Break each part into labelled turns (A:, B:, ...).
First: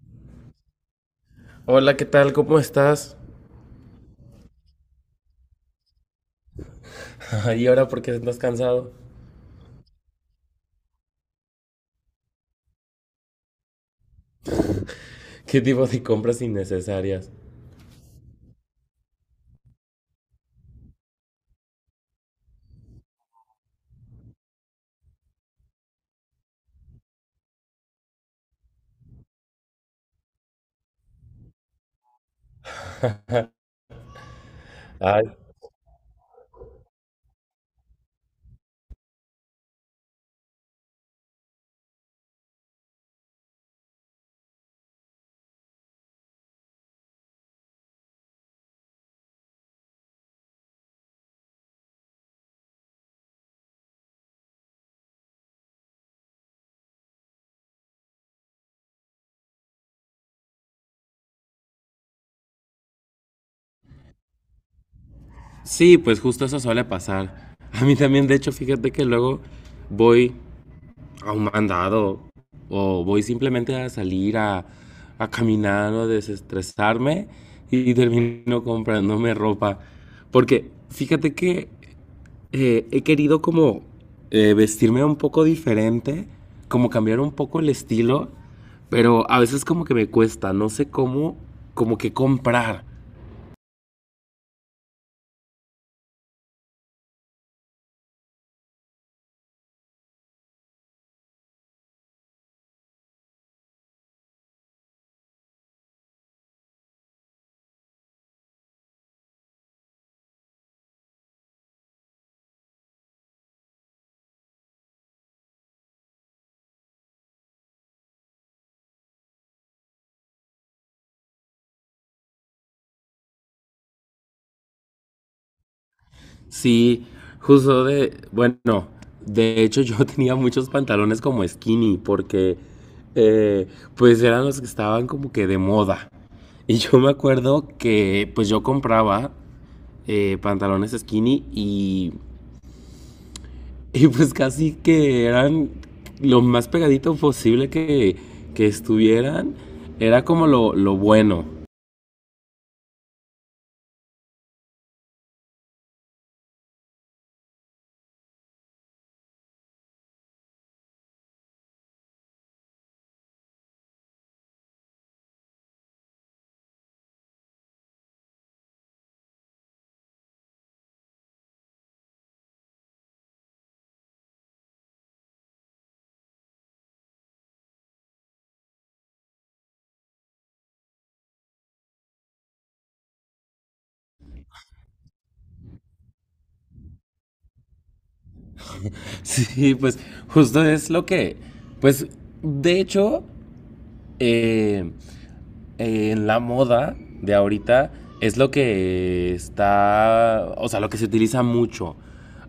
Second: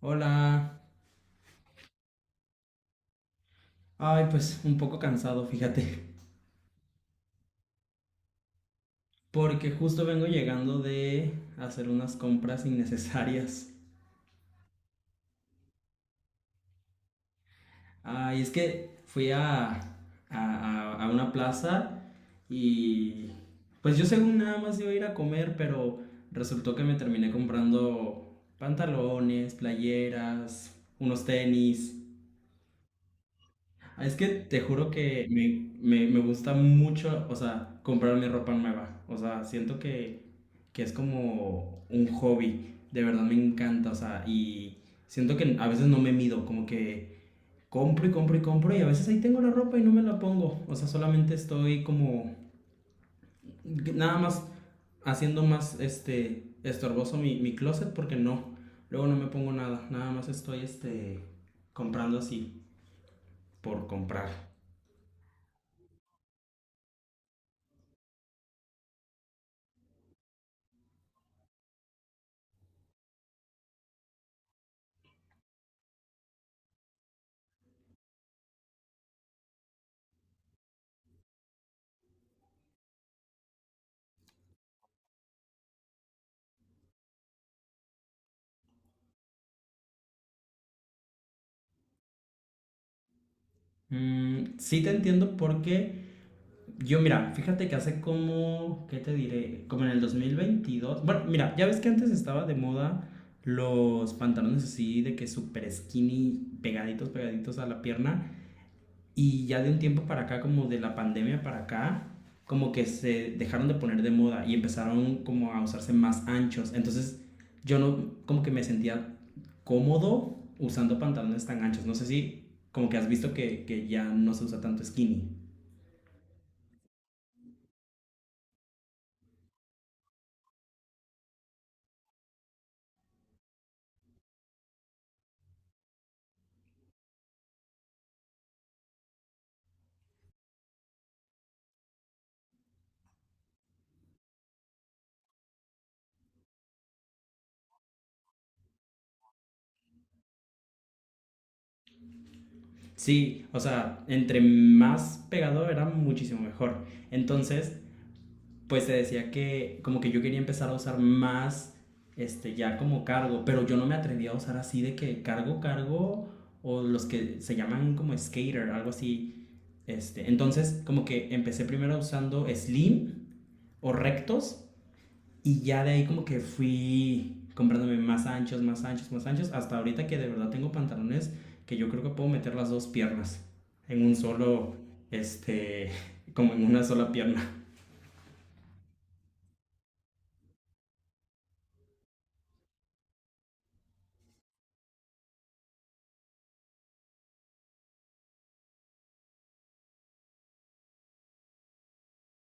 A: Hola.
B: Hola, ¿qué tal? ¿Cómo estás?
A: Ay, pues un poco cansado, fíjate.
B: ¿Y ahora por qué estás cansado?
A: Porque justo vengo llegando de hacer unas compras innecesarias.
B: ¿Qué tipo de compras innecesarias?
A: Ay, es que fui a una plaza y pues yo según nada más iba a ir a comer, pero resultó que me terminé comprando pantalones, playeras, unos tenis. Ah, es que te juro
B: Ay.
A: que me gusta mucho, o sea, comprar mi ropa nueva. O sea, siento que es como un hobby. De verdad me encanta, o sea, y siento que a veces no me mido, como que compro y compro y compro y a veces ahí tengo la ropa y no me la pongo. O sea, solamente estoy como nada más haciendo más este estorboso mi closet porque no, luego no me pongo nada, nada más estoy este comprando así por comprar.
B: Sí, pues justo eso suele pasar. A mí también, de hecho, fíjate que luego voy a un mandado o voy simplemente a salir a caminar o a desestresarme y termino comprándome ropa. Porque fíjate que he querido como vestirme un poco diferente, como cambiar un poco el estilo, pero a veces como que me cuesta, no sé cómo, como que comprar.
A: Mm, sí te entiendo porque yo, mira, fíjate que hace como, ¿qué te diré? Como en el 2022. Bueno, mira, ya ves que antes estaba de moda los pantalones así de que súper skinny, pegaditos, pegaditos a la pierna. Y ya de un tiempo para acá, como de la pandemia para acá, como que se dejaron de poner de moda y empezaron como a usarse más anchos. Entonces yo no, como que me sentía cómodo usando pantalones tan anchos. No sé si como que has visto que ya no se usa tanto skinny.
B: Sí, justo bueno, de hecho yo tenía muchos pantalones como skinny porque eh, pues eran los que estaban como que de moda. Y yo me acuerdo que pues yo compraba pantalones skinny y pues casi que eran lo más pegadito posible que estuvieran. Era como lo bueno.
A: Sí, o sea, entre más pegado era muchísimo mejor. Entonces pues te decía que como que yo quería empezar a usar más, este, ya como cargo, pero yo no me atrevía a usar así de que cargo, cargo, o los que se llaman como skater, algo así. Este, entonces como que empecé primero usando slim o rectos y ya de ahí como que fui comprándome más anchos, más anchos, más anchos, hasta ahorita que de verdad tengo pantalones que yo creo que puedo meter las dos piernas en un solo, este, como en una sola pierna.
B: Sí, pues justo es lo que... Pues de hecho, eh, en la moda de ahorita es lo que está... O sea, lo que se utiliza mucho.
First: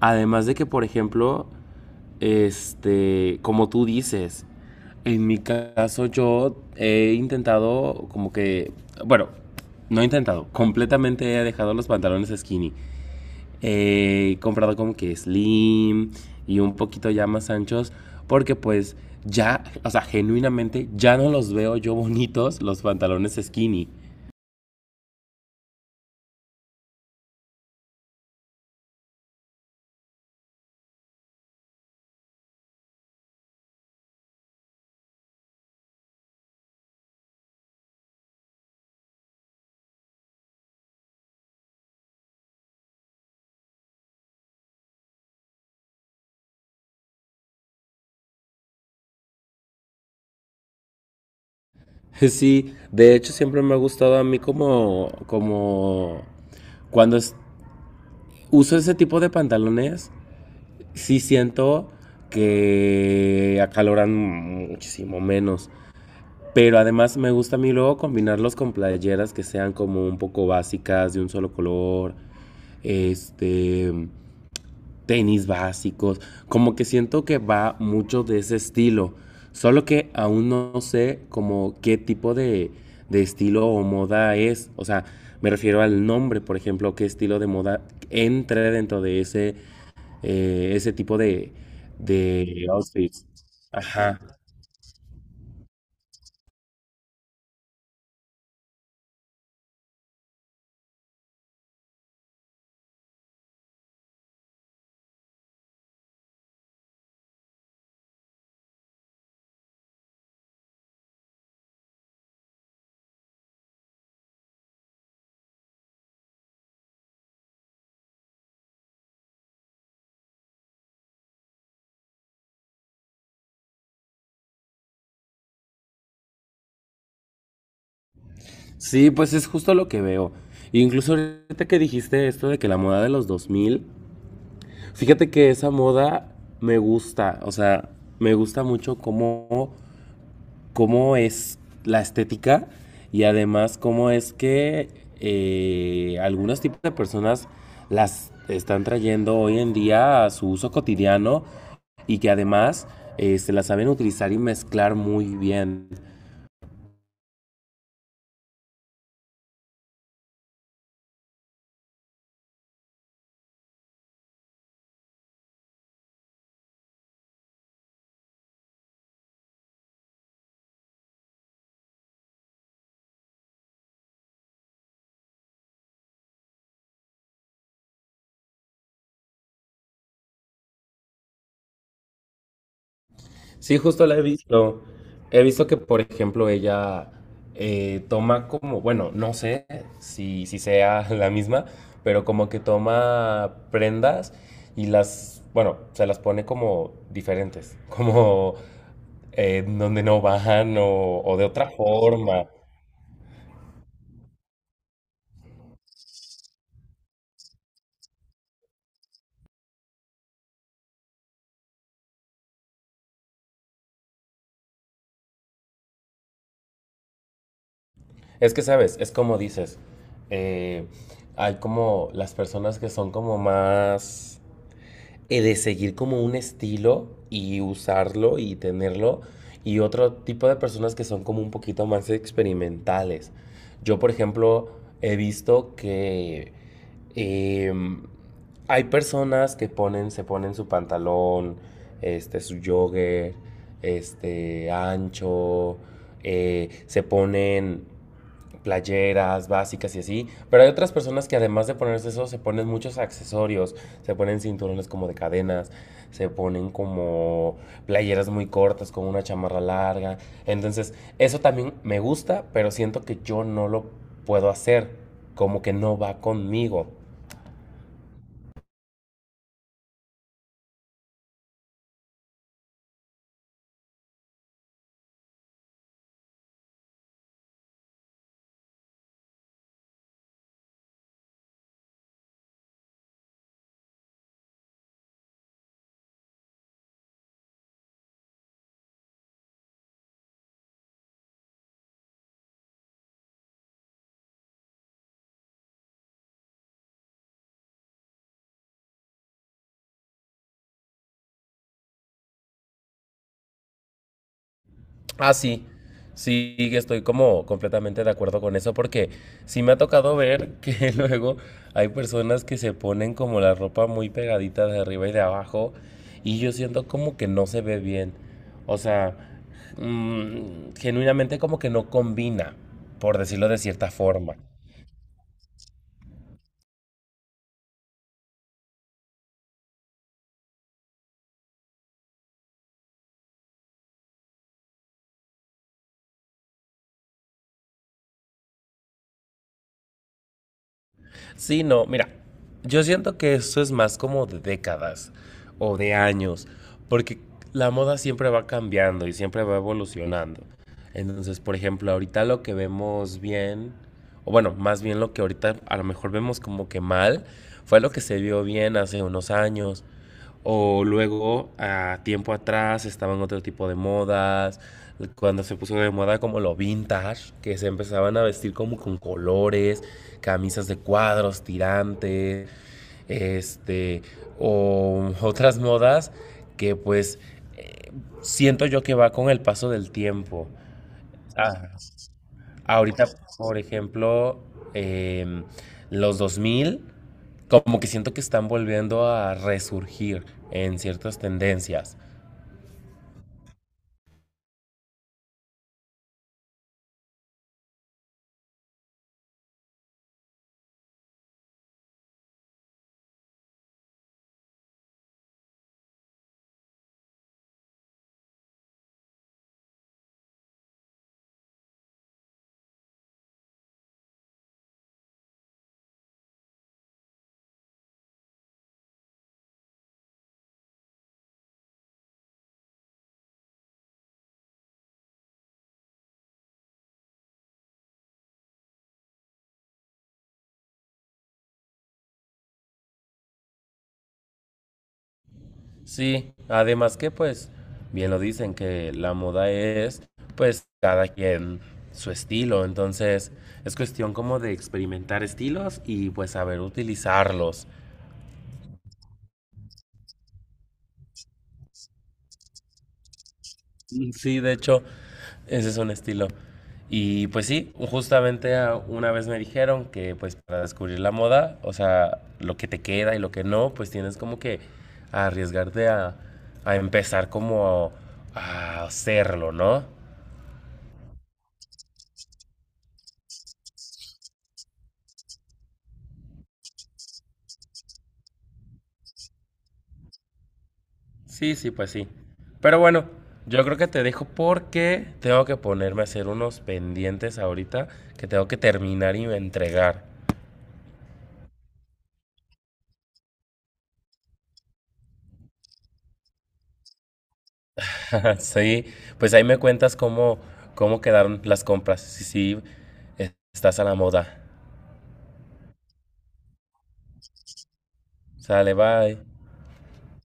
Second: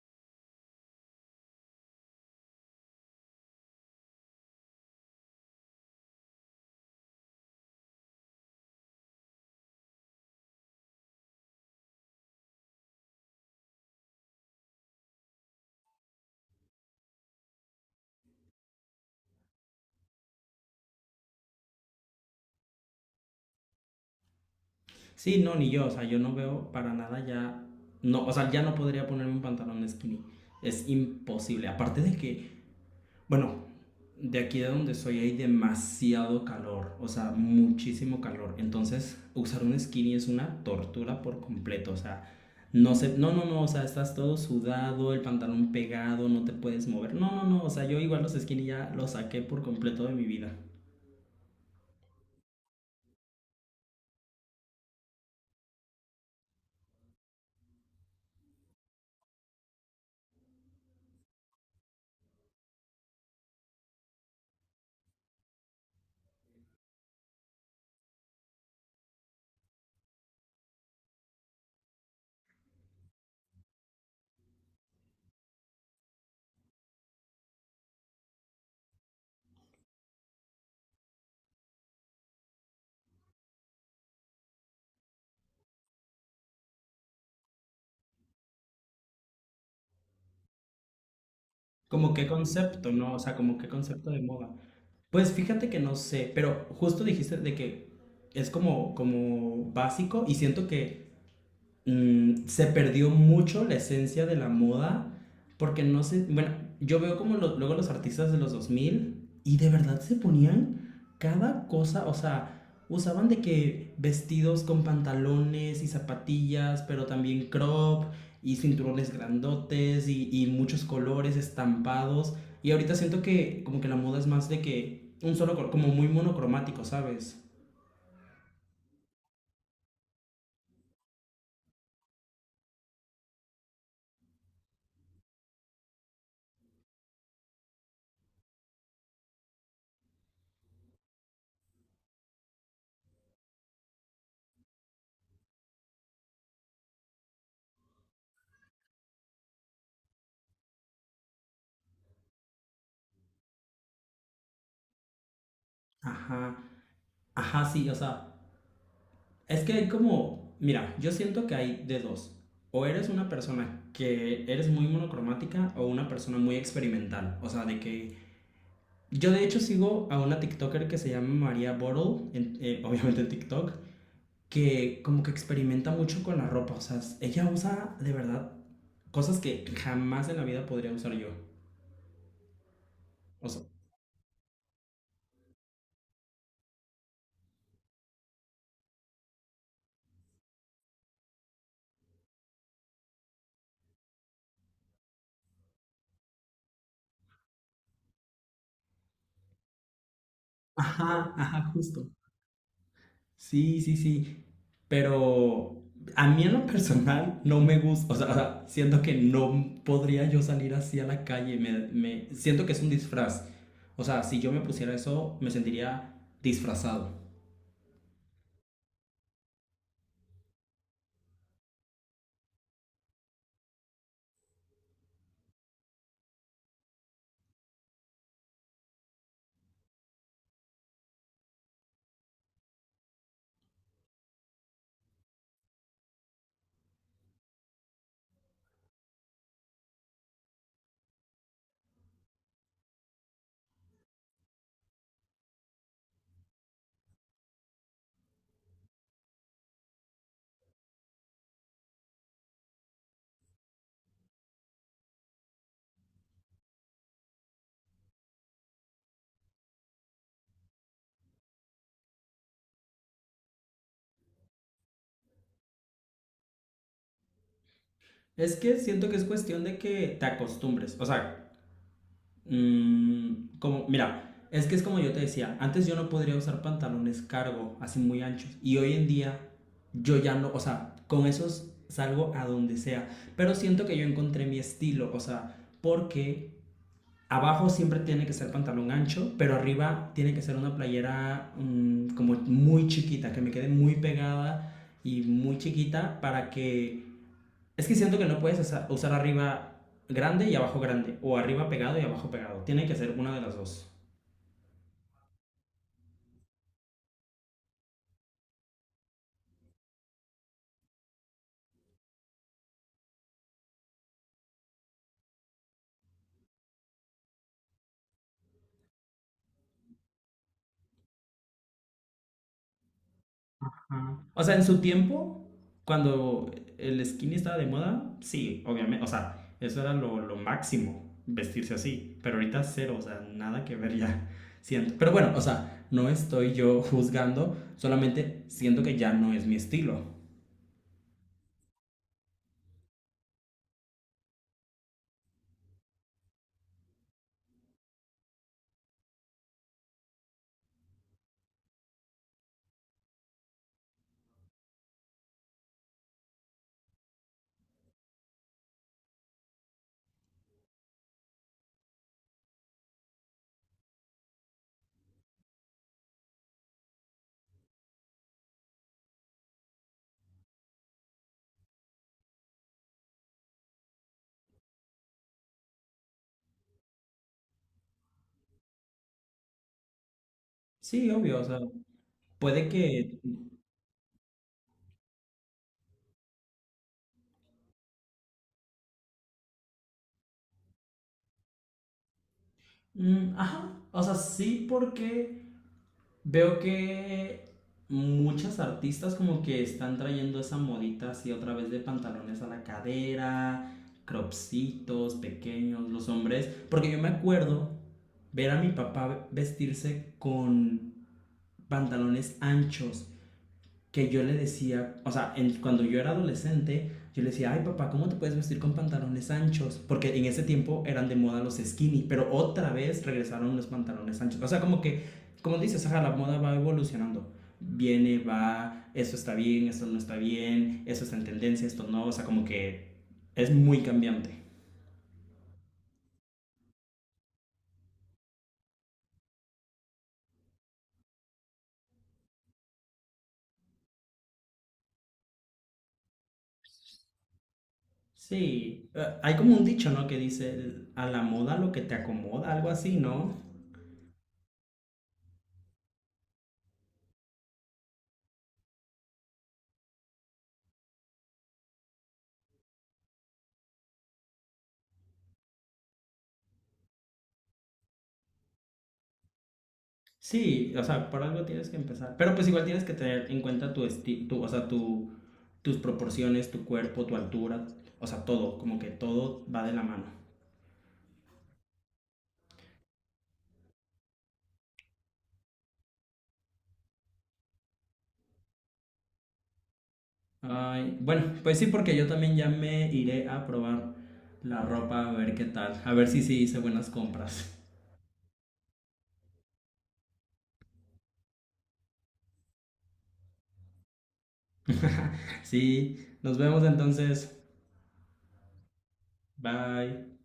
B: Además de que, por ejemplo, este, como tú dices, en mi caso yo he intentado como bueno, no he intentado, completamente he dejado los pantalones skinny. He comprado como que slim y un poquito ya más anchos porque pues ya, o sea, genuinamente ya no los veo yo bonitos los pantalones skinny.
A: Sí, no, ni yo, o sea, yo no veo para nada ya, no, o sea, ya no podría ponerme un pantalón skinny, es imposible, aparte de que, bueno, de aquí de donde soy hay demasiado calor, o sea, muchísimo calor, entonces usar un skinny es una tortura por completo, o sea, no sé, no, no, no, o sea, estás todo sudado, el pantalón pegado, no te puedes mover, no, no, no, o sea, yo igual los skinny ya los saqué por completo de mi vida.
B: Sí, de hecho siempre me ha gustado a mí como cuando es- uso ese tipo de pantalones, sí siento que acaloran muchísimo menos. Pero además me gusta a mí luego combinarlos con playeras que sean como un poco básicas, de un solo color, este, tenis básicos. Como que siento que va mucho de ese estilo. Solo que aún no sé como qué tipo de estilo o moda es. O sea, me refiero al nombre, por ejemplo, qué estilo de moda entre dentro de ese ese tipo
A: ¿Como qué
B: de
A: concepto, no? O
B: outfits.
A: sea, como qué concepto
B: Ajá.
A: de moda. Pues fíjate que no sé, pero justo dijiste de que es como, como básico y siento que mm, se perdió mucho la esencia de la moda porque no sé, bueno, yo veo como lo- luego los artistas de los 2000 y de verdad se ponían cada cosa, o sea, usaban de que vestidos con pantalones y zapatillas, pero también crop y cinturones grandotes y muchos colores estampados. Y ahorita siento que como que la moda es más de que un solo color, como muy monocromático, ¿sabes?
B: Sí, pues es justo lo que veo. Incluso ahorita que dijiste esto de que la moda de los 2000, fíjate que esa moda me gusta, o sea, me gusta mucho cómo es la estética y además cómo es que algunos tipos de personas las están trayendo hoy en día a su uso cotidiano y que además se las saben utilizar y mezclar muy bien.
A: Ajá, ajá, sí, o sea, es que hay como, mira, yo siento que hay de dos. O eres una persona que eres muy monocromática o una persona muy experimental. O sea, de que yo de hecho sigo a una TikToker que se llama María Bottle, obviamente en TikTok, que como que experimenta mucho con la ropa. O sea, ella usa de verdad cosas que jamás en la vida podría usar yo. O sea,
B: Sí, justo la he visto. He visto que, por ejemplo, ella toma como, bueno, no sé si sea la misma, pero como que toma prendas y bueno, se las pone como diferentes, como donde no van
A: ajá,
B: o de
A: ajá,
B: otra
A: justo.
B: forma.
A: Sí, sí, sí. Pero a mí en lo personal no me gusta, o sea, siento que no podría yo salir así a la calle, siento que es un disfraz. O sea, si yo me pusiera eso, me sentiría disfrazado.
B: Es que, ¿sabes? Es como dices, eh, hay como las personas que son como más de seguir como un estilo y usarlo y tenerlo, y otro tipo de personas que son como un poquito más experimentales. Yo, por ejemplo, he visto que em, hay personas que ponen, se ponen su pantalón, este, su jogger, este, ancho, se ponen playeras básicas y así, pero hay otras personas que además de ponerse eso, se ponen muchos accesorios, se ponen cinturones como de cadenas, se ponen como playeras muy cortas con una chamarra larga, entonces eso también me gusta, pero siento que yo no lo puedo hacer, como que no va conmigo.
A: Es que siento que es cuestión de que te acostumbres. O sea, mm, como, mira, es que es como yo te decía, antes yo no podría usar pantalones cargo, así muy anchos, y hoy en día yo ya no, o sea, con esos salgo a donde sea, pero siento que yo encontré mi estilo, o sea, porque abajo siempre tiene que ser pantalón ancho, pero arriba tiene que ser una playera mm, como muy chiquita, que me quede muy pegada y muy chiquita para que es que siento que no puedes usar, arriba grande y abajo grande, o arriba pegado y abajo pegado. Tiene que ser una de las dos.
B: Ah, sí. Sí, que estoy como completamente de acuerdo con eso porque sí me ha tocado ver que luego hay personas que se ponen como la ropa muy pegadita de arriba y de abajo y yo siento como que no se ve bien. O sea, mm, genuinamente como que no combina, por decirlo de cierta forma.
A: O sea, en su tiempo, cuando el skinny estaba de moda, sí, obviamente. O sea, eso era lo máximo, vestirse así. Pero ahorita cero, o sea, nada que ver ya. Siento. Pero bueno, o sea, no estoy yo juzgando, solamente siento que ya no es mi estilo.
B: Sí, no, mira, yo siento que esto es más como de décadas o de años, porque la moda siempre va cambiando y siempre va evolucionando. Entonces, por ejemplo, ahorita lo que vemos bien, o bueno, más bien lo que ahorita a lo mejor vemos como que mal, fue lo que se vio bien hace unos años. O luego, a tiempo atrás, estaban otro tipo de modas. Cuando se puso de moda como lo vintage, que se empezaban a vestir como con colores camisas de cuadros, tirantes, este, o otras modas que pues eh, siento yo que va con el paso del tiempo.
A: Sí, obvio, o sea,
B: Ah,
A: puede
B: ahorita,
A: que...
B: por ejemplo, eh, los 2000, como que siento que están volviendo a resurgir en ciertas tendencias.
A: Mm, ajá, o sea, sí porque veo que muchas artistas como que están trayendo esa modita así otra vez de pantalones a la cadera, cropsitos pequeños, los hombres, porque yo me acuerdo ver a mi papá vestirse con pantalones anchos que yo le decía, o sea, cuando yo era adolescente, yo le decía, ay papá, ¿cómo te puedes vestir con pantalones anchos? Porque en ese tiempo eran de moda los skinny, pero otra vez regresaron los pantalones anchos. O sea, como que, como dices, ajá, la moda va evolucionando. Viene, va, eso está bien, eso no está bien, eso está en tendencia, esto no, o sea, como que es muy cambiante.
B: Sí, además que pues bien lo dicen que la moda es pues cada quien su estilo, entonces es cuestión como de experimentar estilos y pues saber utilizarlos.
A: Sí, hay como un dicho, ¿no? Que dice, a la moda lo que te acomoda, algo así, ¿no?
B: Sí, de hecho, ese es un estilo. Y pues sí, justamente ah, una vez me dijeron que pues para descubrir la moda, o sea, lo que te queda y lo que no, pues tienes como que arriesgarte a empezar como a hacerlo, ¿no?
A: Sí, o sea, por algo tienes que empezar. Pero pues igual tienes que tener en cuenta tu esti tu, o sea, tu, tus proporciones, tu cuerpo, tu altura, o sea, todo, como que todo va de la mano.
B: Sí, sí, pues sí. Pero bueno, yo creo que te dejo porque tengo que ponerme a hacer unos pendientes ahorita que tengo que terminar y entregar.
A: Ay, bueno, pues sí, porque yo también ya me iré a probar la ropa, a ver qué tal, a ver si sí hice buenas compras.
B: Sí, pues ahí me cuentas cómo, cómo quedaron las compras. Sí, sí, estás a la moda.
A: Sí, nos vemos entonces.
B: Sale, bye.
A: Bye.